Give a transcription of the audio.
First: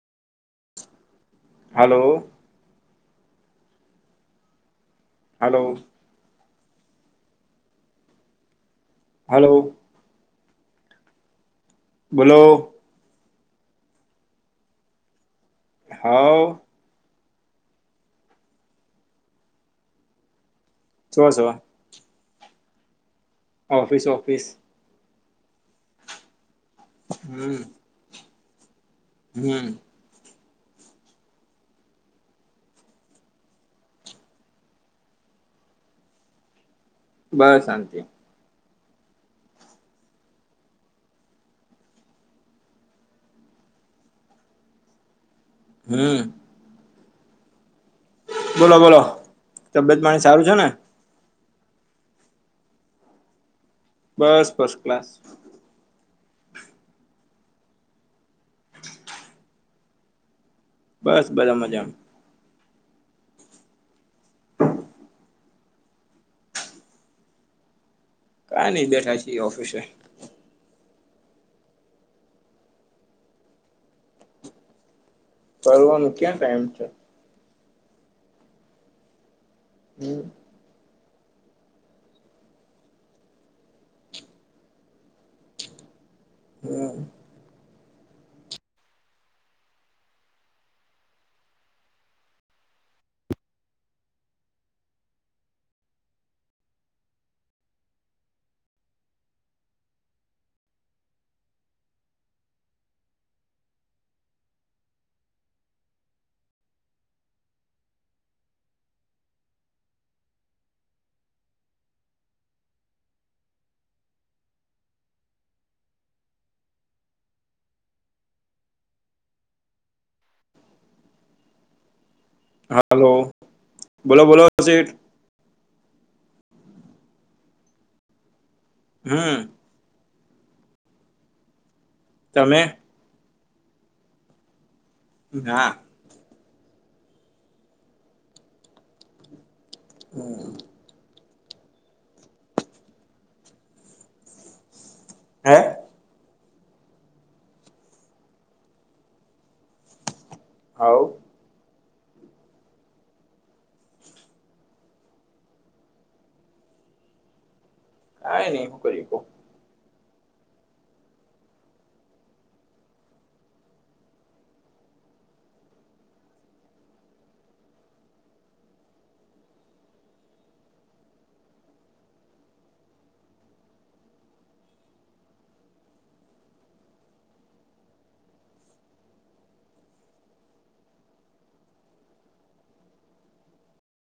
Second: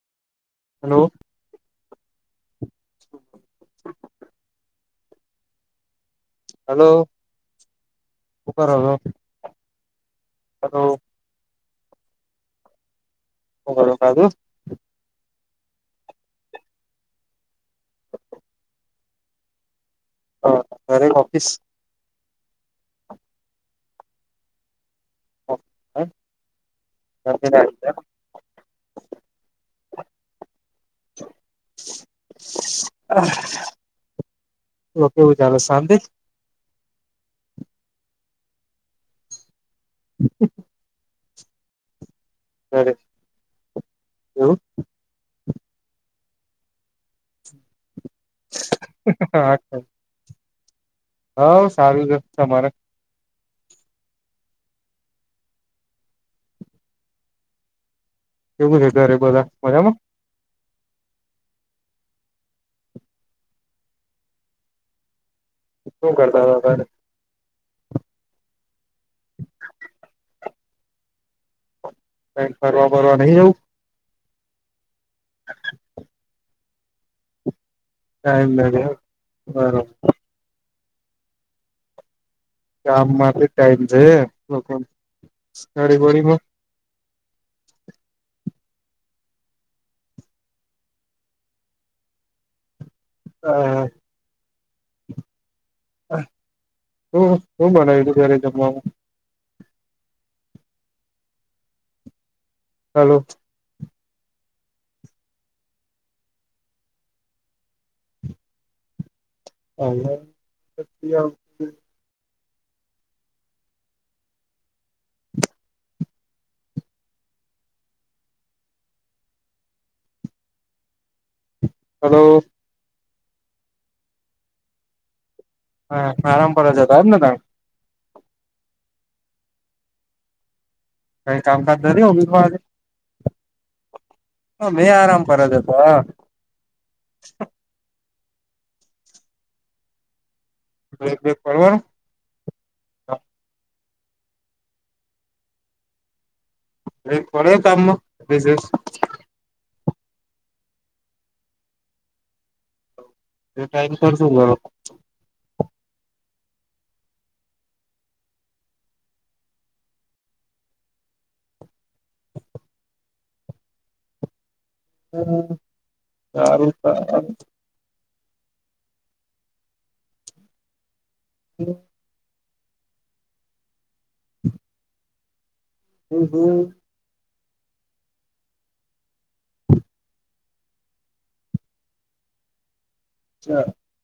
Hello. Hello. Hello. Hello હુ કરો છો. હલો. હલો. બોલો. હ કરો ખાધું. હાવ. હ મારે છો ઓફીસ છો ઓફિસ-ઓફિસ. ઓફીસ એમ. હમ્મ. [inaudible] તો કેવું ચાલે શાંતિ. બસ શાંતિ. હમ્મ. એવુ. હમ્મ. બોલો-બોલો તબિયત પાણી સારું છે ને. હોવ સારું જ તમારે. બસ ફસ્ટ ક્લાસ. કેવું છે ઘરે બધા મજામાં. બસ બધા મજામાં. શું કરતા હતા તમે. કાઈ નઈ બેઠા છી ઓફિસે. કઈ ફરવા બરવા નહી જવું. ફરવાનું ક્યાં ટાઈમ હે. ટાઈમ નહીં એમ બરોબર. હમ્મ. કામ માટે ટાઈમ છે, લોકોડી બડીમાં. હમ. હ, હ. શું શું બનાયલું ત્યારે જમવામાં? હલો. હ. હલો. હાલો, બોલો-બોલો શેઠ? હા, આરામ પર જતા ને તમે. હમ. કઈ કામકાજ દરી હોગી તો આજે. તમે હ, મેં આરામ કર જ હા હતો. હમ. બે બે પરર [unintelligible] હે. એ પડ કામ બસ. હઉ. એ ટાઈમ કર જું. કઈ નહી, હું કરીશ. [unintelligible] હ, સારું, સારું. હ. હમ, હમ. અચ્છા.